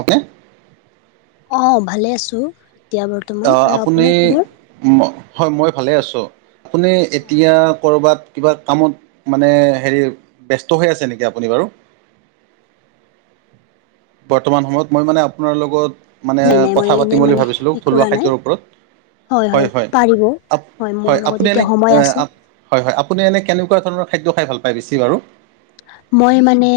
Okay অ ভালে আছো এতিয়া বৰ্তমান অ' আৰু আপুনি আপোনাৰ খবৰ? হয় মই ভালে আছো আপুনি এতিয়া কৰ'বাত কিবা কামত মানে হেৰি ব্যস্ত হৈ আছে নেকি আপুনি বাৰু। বৰ্তমান সময়ত মই মানে আপোনাৰ লগত মানে নাই নাই মই কথা পাতিম এনেই বুলি মানে ভাবিছিলো। এ থলুৱা কৰা নাই খাদ্যৰ ওপৰত হয় হয় অহ মোৰ হয় লগত আপুনি এতিয়া এনে। সময় আছে হয়, হয় আপুনি এনে কেনেকোৱা ধৰণৰ খাদ্য খাই ভাল পায় বেছি বাৰু। মই মানে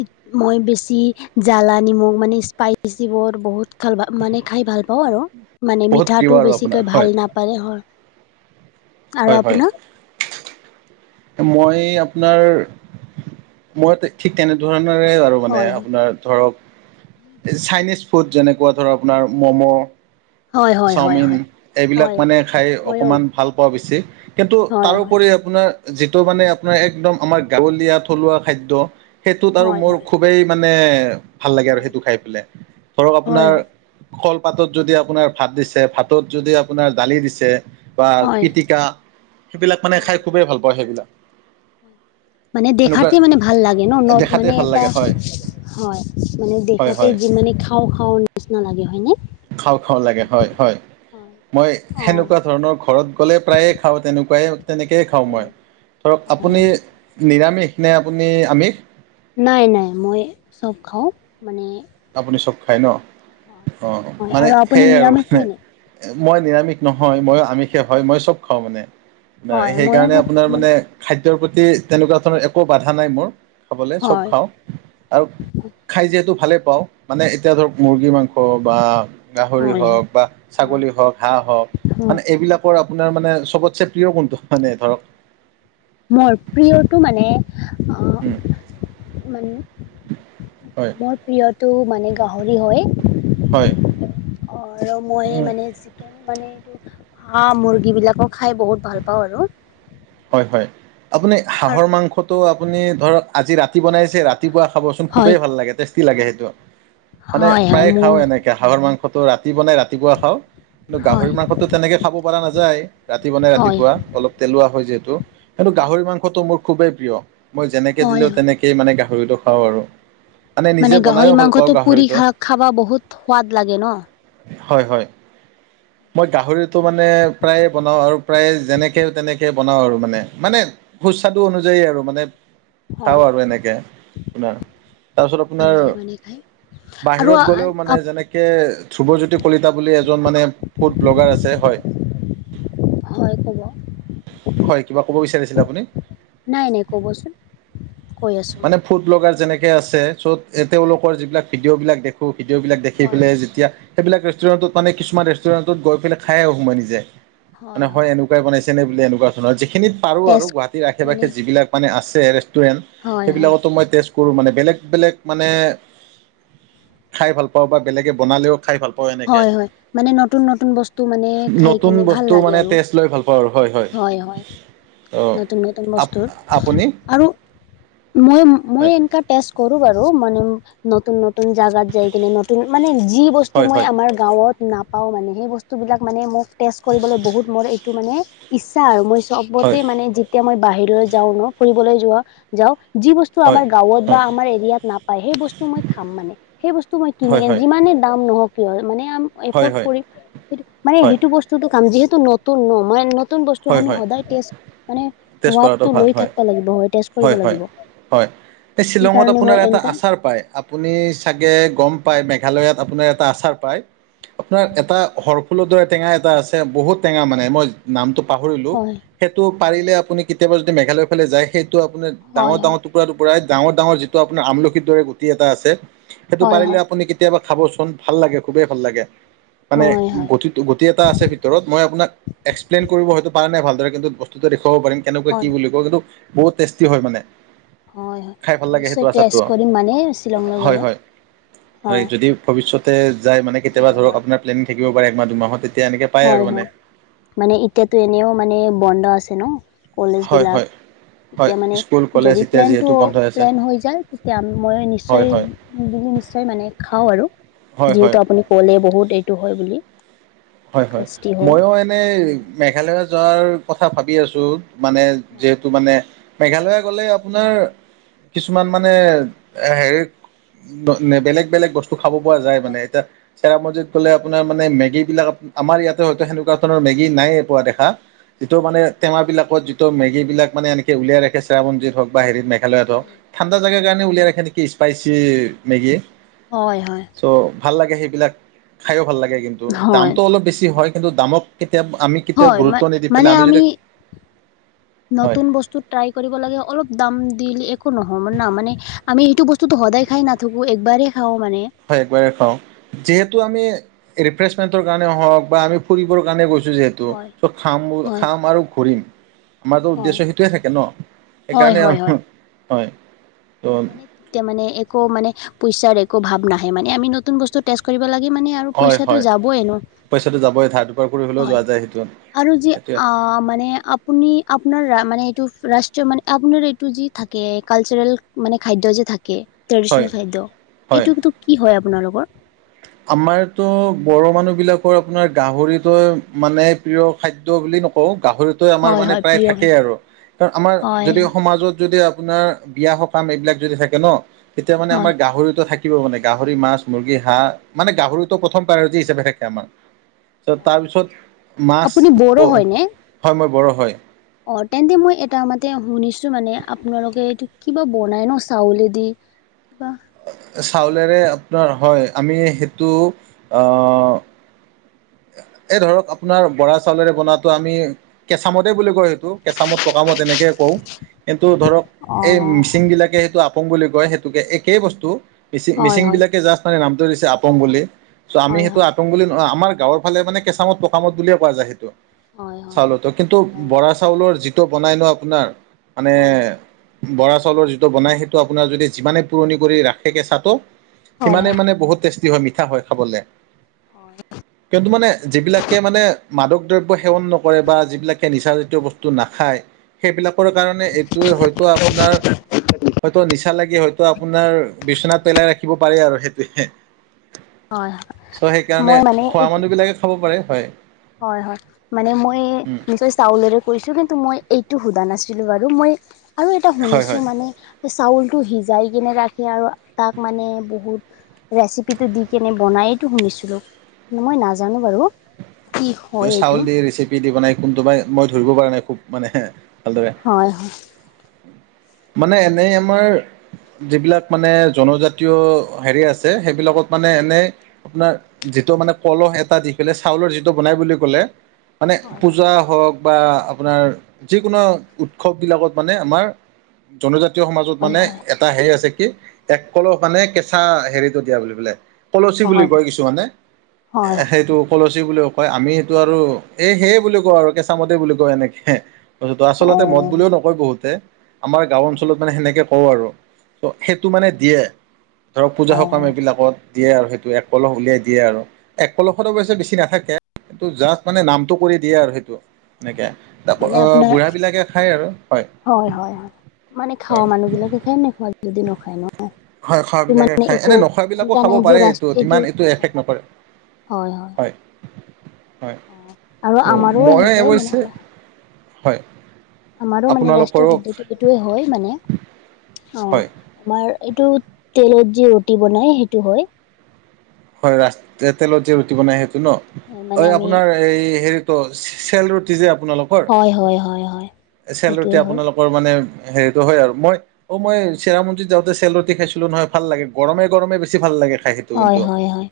ই মই বেছি জ্বালা নিমখ মানে স্পাইচিবোৰ বহুত খালা মানে খাই ভাল পাও আৰু মানে বহুত প্ৰিয় মিঠাটো আৰু আপোনাৰ বেছিকৈ ভাল হয় না পালে হয় আৰু হয় হয়। আপোনাক মই আপোনাৰ মই ঠিক তেনেধৰণৰে আৰু মানে হয় আপোনাৰ ধৰক চাইনিজ ফুড যেনেকুৱা ধৰক আপোনাৰ মম হয় হয় হয় চাওমিন হয় এইবিলাক হয় মানে খাই ময়ো অকমান ভাল পাও বেছি কিন্তু হয় হয় তাৰোপৰি আপোনাৰ যিটো মানে আপোনাৰ একদম আমাৰ গাঁৱলীয়া থলুৱা খাদ্য সেইটোত আৰু হয় মোৰ হয় খু বেই মানে ভাল লাগে আৰু হয় সেইটো খাই পেলাই ধৰক হয় আপোনাৰ হয় কল পাতত যদি আপোনাৰ ভাত দিছে ভাতত যদি আপোনাৰ দালি দিছে বা হয় পিটিকা সেইবিলাক মানে খাই হয় খুবেই ভাল পাও সেইবিলাক। মানে সেনেকুৱা দেখাতে মানে ভাল লাগে ন ন দেখাতে মানে ভাল এটা লাগে হয় হয় মানে হয় দেখাতে হয় যিমানে খাও খাও নিচিনা লাগে হয়নে খাও খাও লাগে হয় হয় হয় মই অঁ হয় সেনেকোৱা ধৰণৰ ঘৰত গলে প্ৰায়ে খাও তেনেকোৱাই তেনেকেই খাও মই। হয় ধৰক আপুনি হয় নিৰামিষ নে আপুনি আমিষ। নাই নাই মই চব খাও মানে আপুনি চব খাই ন অ হয় মানে আৰু আপুনি সেই আৰু নিৰামিষ মানে। হয় নি মই নিৰামিষ নহয় মইয়ো আমিষ হয়, মই চব খাও মানে হয় ময়ো সেইকাৰণে খুব আপোনাৰ মানে খাদ্যৰ প্ৰতি তেনেকোৱা ধৰণৰ একো বাধা নাই মোৰ খাবলৈ চব হয় খাও আৰু খাই যিহেতু ভালে পাও। মানে এতিয়া ধৰক হয় মুৰ্গী মাংস বা গাহৰি হয় হয় হওক বা হয় ছাগলী হওক হাঁহ হওক হয় মানে এইবিলাকৰ আপোনাৰ মানে চবতছে প্ৰিয় কোনটো মানে ধৰক- মোৰ প্ৰিয়টো মানে- উম অহ মানে হয় মই প্ৰিয়টো মানে গাহৰি হয় হয় অ আৰু মই উম মানে যে নেকে মানে এইটো হাঁহ মুৰ্গীবিলাকো খাই বহুত ভাল পাও আৰু হয় হয় আপুনি আৰু হাঁহৰ মাংসটো আপুনি ধৰক আজি ৰা তি বনাইছে ৰাতিপুৱা খাবচোন হয় খুবেই ভাল লাগে টেষ্টি লাগে সেইটো মানে হয় হয় প্ৰায়ে খাও মোৰ এনে এ হাঁহৰ মাংসটো ৰাতি বনাই ৰাতিপুৱা খাওঁ। কিন্তু হয় গাহৰি মাংসো তেনেকে খাব পৰা নাযায়, ৰাতি বনাই হয়, ৰাতিপুৱা অলপ তেলোৱা হয় যিহেতু। সেইটো গাহৰি মাংসটো মোৰ খুবেই প্ৰিয়, মই যেনেকে দিলে হয় তেনেকেই মানে গাহৰিটো খাওঁ আৰু। মানে নিজে গাহৰি বনায়ো ভাল পাওঁ মাংসটো পুৰি গাহৰিটো খা খাবা বহুত সোৱাদ লাগে ন। হয় হয়। মই গাহৰিটো মানে প্ৰায়ে বনাওঁ আৰু প্ৰায়ে যেনেকে তেনেকে - বনাওঁ আৰু মানে মানে সুস্বাদু অনুযায়ী আৰু মানে। খাও হয় আৰু এনেকে আপোনাৰ তাৰপিছত ভাল আপোনাৰ লাগে মানে খাই আৰু বাহিৰত গলেও মানে যেনে কে ধ্ৰুৱজ্যোতি কলিতা বুলি এজন মানে ফুড ব্লগাৰ আছে হয় হয় কব হয় কিবা ক'ব বিচাৰিছিল আপুনি নাই নাই ক'বচোন কৈ আছো মই মানে ফুড ব্লগাৰ যেনেকে আছে চ' তেওঁলোকৰ যিবিলাক ভিডিঅ' বিলাক দে ভিডিঅ' বিলাক দেখি হয় পেলাই হয় যেতিয়া- সেইবিলাক ৰেষ্টুৰেণ্টত মানে কিছুমান ৰেষ্টুৰেণ্টত গৈ পেলাই খাই সোমাই নিজে মানে হয় এনেকুৱা- তাই বনাইছে নে বুলি এনেকুৱা ধৰ যিখিনিত পাৰো আৰু তেজ গুৱাহাটীৰ আশে মানে পাশে যিবিলাক মানে আছে। টোৰেন, হয় হয় সেইবিলাকতো মই টেষ্ট- কৰো মানে বেলেগ বেলেগ মানে খাই ভাল পাওঁ বা বেলেগে বনালেও খাই ভাল পাওঁ এনেকে হয় হয়, মানে নতুন নতুন বস্তু মানে খাই নতুন কেনে ভাল বস্তু লাগে মানে আৰু। টেষ্ট লৈ ভাল পাওঁ আৰু হয় হয় অঁ নতুন নতুন আপ বস্তুৰ আপুনি আৰু- মই মই হয় এনেকা টেষ্ট কৰো বাৰু, মানে- নতুন নতুন জাগাত যাই কিনে নতুন মানে যি বস্তু- হয় মই হয় আমাৰ গাঁৱত নাপাওঁ মানে সেই বস্তু বিলাক মানে মোক টেষ্ট কৰিবলৈ বহুত মোৰ এইটো মানে- ইচ্ছা আৰু মই হয় চবতে মানে যেতিয়া মই বাহিৰলৈ যাওঁ ন ফুৰিবলৈ যোৱা যাওঁ যি বস্তু- হয় আমাৰ গাঁৱত বা আমাৰ এৰিয়াত নাপায় সেই বস্তু মই খাম মানে। সেই বস্তু মই হয় হয় কিনি হয় হয় যিমানে দাম নহক। মানে হয় এফৰ্ড হয় কৰিম সেই মানে হয় সেইটো বস্তুটো কাম যিহেতু নতুন ন মই- নতুন বস্তু হয় আমি হয় সদায় টেষ্ট মানে, টেষ্ট কৰাটো সোৱাদটো ভাল লৈ হয় থাকিব লাগিব হয় টেষ্ট কৰিব লাগিব - হয়, এই শ্বিলঙত আপোনাৰ এটা আচাৰ পায়। আপুনি চাগে গম পায় মেঘালয়ত আপোনাৰ এটা আচাৰ পায়, আপোনাৰ এটা হৰফুলৰ দৰে টেঙা এটা আছে বহুত টেঙা মানে মই নামটো- পাহৰিলো হয় সেইটো পাৰিলে আপুনি কেতিয়াবা যদি মেঘালয় ফালে যায় সেইটো আপুনি ডাঙৰ হয় ডাঙৰ হয় টো- টুকুৰা টো পুৰাই ডাঙৰ ডাঙৰ যিটো আপোন আমলখিৰ দৰে গুটি এটা আছে সেইটো হয় পাৰিলে। হয় আপুনি- কেতিয়াবা খাবচোন ভাল লাগে খুবেই ভাল লাগে মানে হয় হয় গতিত- তো গোটেই এটা আছে ভিতৰত, মই আপোনাক এক্সপ্লেইন কৰিব হয়তো পৰা নাই ভালদৰে কিন্তু বস্তুটো দেখুৱাব পাৰিম। কেনেকুৱা কি হয় বুলি কয় কিন্তু বহুত টেষ্টি হয় মানে। হয় হয় খাই ভাল মই লাগে সেইটো নিশ্চয় আচাৰটো, টেষ্ট কৰিম মানে শ্বিলংলৈ হয় গ'লে হয় হয় যদি- ভৱিষ্যতে যায় মানে কেতিয়াবা হয় ধৰক হয় আপোনাৰ প্লেনিং থাকিব পাৰে একমাহ দুমাহতে- হয় হয় মানে এতিয়াতো এনেও মানে বন্ধ আছে ন কলেজ হয় হয় বিলাক- হয় তেতিয়া মানে স্কুল কলেজ যদি এতিয়া প্লেনটো যিহেতু বন্ধ আছে প্লেন হৈ যায় তেতিয়া মই হয় নিশ্চয়- হয় নিশ্চয় মানে খাওঁ আৰু হয় যিহেতু হয় আপুনি কলে বহুত এইটো হয় বুলি। হয় হয় ময়ো এনেই মেঘালয় যোৱাৰ কথা ভাবি আছোঁ। মানে হয় যিহেতু মানে মেঘালয়া গলে আপোনাৰ কিছুমান হয় মানে- এ হেৰি বেলেগ বেলেগ বস্তু খাব পৰা যায় হয় মানে এতিয়া- চেৰাপুঞ্জীত গ'লে আপোনাৰ মানে মেগী বিলাক আমাৰ ইয়াতে হয়তো সেনেকুৱা ধৰণৰ মেগী নাইে পোৱা দেখা। যিটো মানে টেমা বিলাকত যিটো মেগী বিলাক মানে এনেকে উলিয়াই ৰাখে চেৰাপুঞ্জীত হওক বা হেৰি মেক- লৈয়াত হওক হয় ঠাণ্ডা জাগাৰ কাৰণে উলিয়াই ৰাখে নেকি স্পাইচি মেগী। হয় হয়। চ' ভাল লাগে সেইবিলাক খাইয়ো ভাল লাগে, কিন্তু দাম- হয় হয় অলপ বেছি হয়, কিন্তু দামক কেতিয়া আমি- কেতিয়াও হয় ম গুৰুত্ব নিদি মানে পেলাই যদি আমি হয় নতুন বস্তু, ট্ৰাই কৰিব লাগে অলপ দাম দিলে একো নহ'য়ব না মানে আমি সেইটো বস্তুটো সদায় খাই নাথাকো একবাৰেই খাও মানে। হয় একবাৰে খাও যিহেতু আমি ৰিফ্ৰেছমেন্টৰ কাৰণে হওক বা আমি ফুৰিবৰ কাৰণে গৈছো যিহে টো হয় চ খাম - হয় খাম আৰু ঘূৰিম। আমাৰতো উদ্দেশ্য হয় সেইটোৱে থাকে ন হয় সেইকাৰণে আৰু হয় হয় হয়- ত' মানে- তেতিয়া মানে একো মানে পইচাৰ একো ভাৱ নাহে মানে আমি নতুন বস্তু টেষ্ট কৰিব লাগে মানে আৰু। হয় পইচাটো হয় যাবই ন, পইচাটো যাবই ধাৰ দুপাৰ কৰি হ'লেও হয় যোৱা যায় সেইটোত আৰু যে সেইটোৱে আ মানে আ আপুনি আপোনাৰ মানে এইটো ৰাষ্ট্ৰীয় মানে আপোনাৰ এইটো যি থাকে কালচাৰেল মানে খাদ্য যে থাকে হয় ট্ৰেডিচনেল খাদ্য হয় এইটো টো কি হয় আপোনালোকৰ? আমাৰতো বড়ো মানুহবিলাকৰ আপোনাৰ গাহৰিটোৱে মানে প্ৰিয় খাদ্য বুলি নকও গাহৰিত টোৱে আমাৰ হয় মানে হয় প্ৰায় প্ৰিয় থাকেই খাদ্য আৰু কাৰণ আমাৰ হয় যদি হয় সমাজত যদি আপোনাৰ বিয়া সকাম এইবিলাক যদি থাকে ন তেতিয়া মানে আমাৰ হয় গাহৰিতো থাকিব মানে গাহৰি মাছ মুৰ্গী হাহ মানে গাহৰিটো প্ৰথম পাইওৰিতি হিচাপে থাকে আমাৰ। ত অ', তাৰপিছত মাছ আপুনি বড়ো হয় হয়নে? মই বৰো হয়। অ, তেন্তে মই এটা মতে শুনিছো মানে আপোনালোকে এইটো কিবা বনাই ন চাউলেদি। হ [unintelligible] চাউলেৰে আপোনাৰ হয় আমি সেইটো অ, এই ধৰক আপোনাৰ বৰা চাউলেৰে বনাতো আমি কেচামদেই বুলি কয় সেইটো কেচামদ পকা মদ তেনেকেই কও কিন্তু ধৰক এই অ', মিচিং বিলাকে সেইটো আপোং বুলি কয় সেইটোকে এইেই বস্তু মিচি হয়, মিচিং হয়, বিলাকে জাষ্ট নামটো দিছে আপং বুলি চ' আমি হয়, সেইটো হয়। আপং বুলি আমাৰ গাঁৱৰ ফালে মানে কেঁচামদ পকামদ বুলিয়ে কোৱা যায় সেইটো হয়, হয়, চাউলতো কিন্তু অ', বৰা চাউলৰ যি বনাই ন আপোনাৰ মানে হয়, হয়। বৰা চাউলৰ যিটো বনাই সেইটো আপোনাৰ যদি যিমানে পুৰণি কৰি ৰাখে কেচাহটো হয়, সিমানে মানে বহুত টেষ্টি হয় মিঠা হয় খাবলে। হয়। কিয়নু মানে যিবিলাকে মানে মাদক দ্ৰব্য সেৱন নকৰে বা যিবিলাকে নিচাজাতীয় বস্তু নাখায়। সেইবিলাকৰ কাৰণে এইটো হয়তো আপোনাৰ হয়তো নিচা লাগে হয়তো আপোনাৰ বিচনাত পেলাই ৰাখি শিকিব পাৰি আৰু সেইটোৱে হয়, হয়। চ' সেইকাৰণে মই মানে এইটো এই বিলাকে খাব পাৰে হয়। হয় - হয় মানে মই উম, নিজৰ চাউলেৰে কৈছো কিন্তু মই এইটো সোধা নাছিলো বাৰু মই আৰু এটা হয় শুনিছো হয় মানে চাউলটো সিজাই কিনে ৰাখে আৰু তাক মানে বহুত ৰেচিপিটো দি কেনে বনায়টো শুনিছিলো মই নাজানো বাৰু। [unintelligible] চাউল দি ৰেচিপি দি বনাই কোনটো বাই মই ধৰিব পৰা নাই খুব মানে ভালদৰে। হয়-হয়। মানে এনেই আমাৰ যিবিলাক মানে জনজাতীয় হেৰি আছে সেইবিলাকত মানে এনে আপোনাৰ যিটো মানে কলহ এটা দি পেলাই চাউলৰ যিটো বনাই বুলি কলে। মানে হয় পূজা হওক বা আপোনাৰ যিকোনো উৎসৱবিলাকত মানে আমাৰ জনজাতীয় সমাজত হয় মানে হয় এটা হেৰি আছে কি একলপ মানে কেঁচা হেৰিটো দিয়া বুলি বোলে। কলচি বুলি হয় কয় কিছুমানে হয় সেইটো কলচী বুলি কয় আমি এইটো আৰু এই সেয়ে বুলি কও আৰু কেঁচামতে বুলি কয় এনেকে। ত, অ আচলতে মদ বুলিও নকয় বহুতে। আমাৰ গাঁও অঞ্চলত মানে সেনেকে কও আৰু। ত' সেইটো মানে দিয়ে ধৰক পূজা অ সকাম এইবিলাকত। দিয়ে আৰু সেইটো এক কলশ উলিয়াই দিয়ে আৰু। এক কলশত অৱশ্যে বেছি নাথাকে। এইটো জাষ্ট মানে নামটো কৰি দিয়ে আৰু সেইটো। এনেকে, তাৰ মানে উপৰত আপোনাৰ বুঢ়াবিলাকে খায় আৰু, হয়। হয় - হয় - হয়, মানে খাও হয় মানুহ বিলাকে খায় নে খোৱ যদি নখায় ন। হয় খোৱা এইটো বিলাকে মানে খাই, একো এনে নোখোৱা বিলাকো এনেকা খাব নাই যে পাৰে ৰাষ্ট এইটো ইমান এইটো এফেক্ট নকৰে। হয়, হয়, হয়, অ আৰু ত' আমাৰো মই সেনেকে মানে অৱশ্যে, হয়, আমাৰ মানে ৰাষ্ট্ৰীয় আপোনালোকৰো খাদ্যটো এইটোয়েই হয় মানে, অ, হয় আমাৰ এইটো, তেলত যে ৰুটি বনাই সেইটো হয়। হয় ৰাস, যে তেলত যে ৰুটি বনাই সেইটো ন, হয় অ, মানে আমি আপোনাৰ এই হেৰিতো চেল ৰুটি যে আপোনালোক হয়, হয়, হয় হয়, সেইটোৱে হয়। [unintelligible] মানে হেৰিটো হয় আৰু মই অ', মই চেৰাপুণ্জিত যাওঁতে চেল ৰুটি খাইছিলো নহয় ভাল লাগে, গৰমে গৰমে বেছি ভাল লাগে খাই। [unintelligible] হয় হয় হয়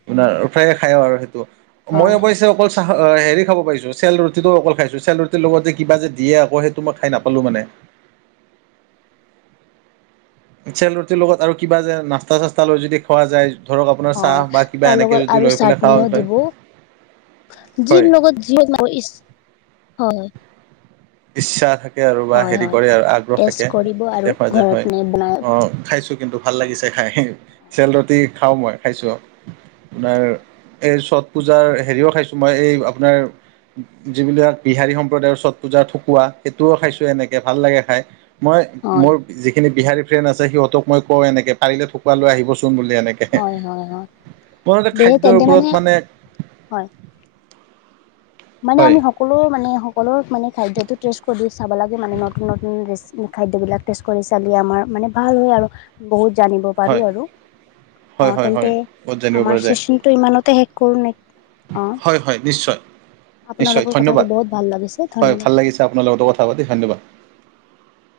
মই হয় অৱশ্যে অকল [unintelligible] হেৰি খাব পাৰিছোঁ, চেল ৰুটিটো অকল খাইছোঁ চেল ৰুটিৰ লগত যে কিবা যে দিয়ে আকৌ সেইটো মই খাই নাপালোঁ মানে। চেল ৰুটিৰ লগত আৰু কিবা যে নাস্তা চাস্তা লৈ যদি খোৱা যায়। ধৰক আপোনাৰ চাহ হয় বা কিবা তাৰ এনেকে লগত যদি লৈ পেলাই খাওঁ তাতে। যিৰ লগত যিহক ইচ, হয়, ইচ্ছা [unintelligible] [unintelligible] বা হয় হেৰি হয় কৰে আৰু আগ্ৰহ টেষ্ট থাকে কৰিব আৰু হয় যে ঘৰত হয়, নে বনাই অ, হয় খাইছো কিন্তু। ভাল লাগিছে খাই, চেল ৰুটি খাওঁ মই খাইছোঁ, আৰু এই চত পূজাৰ হেৰিও খাইছোঁ মই এই আপোনাৰ, যিবিলাক বিহাৰী সম্প্ৰদায়ৰ চত পূজা ঠেকুৱা সেইটোও খাইছোঁ এনেকে ভাল লাগে খাই, মই হয় মোৰ যিখিনি বিহাৰী ফ্ৰেণ্ড আছে সিহঁতক মই কওঁ এনেক পাৰিলে ঠকুৱা লৈ আহিব চোন বুলি এনেকে। হয় হয় হয় মোৰ এটা দে খাদ্যৰ তেন্তে ওপৰত মানে হয়, মানে হয় আমি সকলো মানে সকলো খাদ্যতো টেষ্ট কৰি চাব লাগে মানে নতুন নতুন ৰেচ খাদ্যবিলাক টেষ্ট কৰি চালি আমাৰ মানে ভাল হয়, আৰু বহুত জানিব পাৰো হয় আৰু। হয় অ', হয় তেন্তে, হয় বহুত জানিব আমাৰ পৰা যায় চেচনটো ইমানতে শেষ কৰোঁ নে, অ, হয়, হয় নিশ্চয়। নিশ্চয় পাতি ধন্যবাদ, বহুত ভাল লাগিছে হয় ধন্যবাদ ভাল লাগিছে আপোনাৰ লগতো কথা পাতি ধন্যবাদ।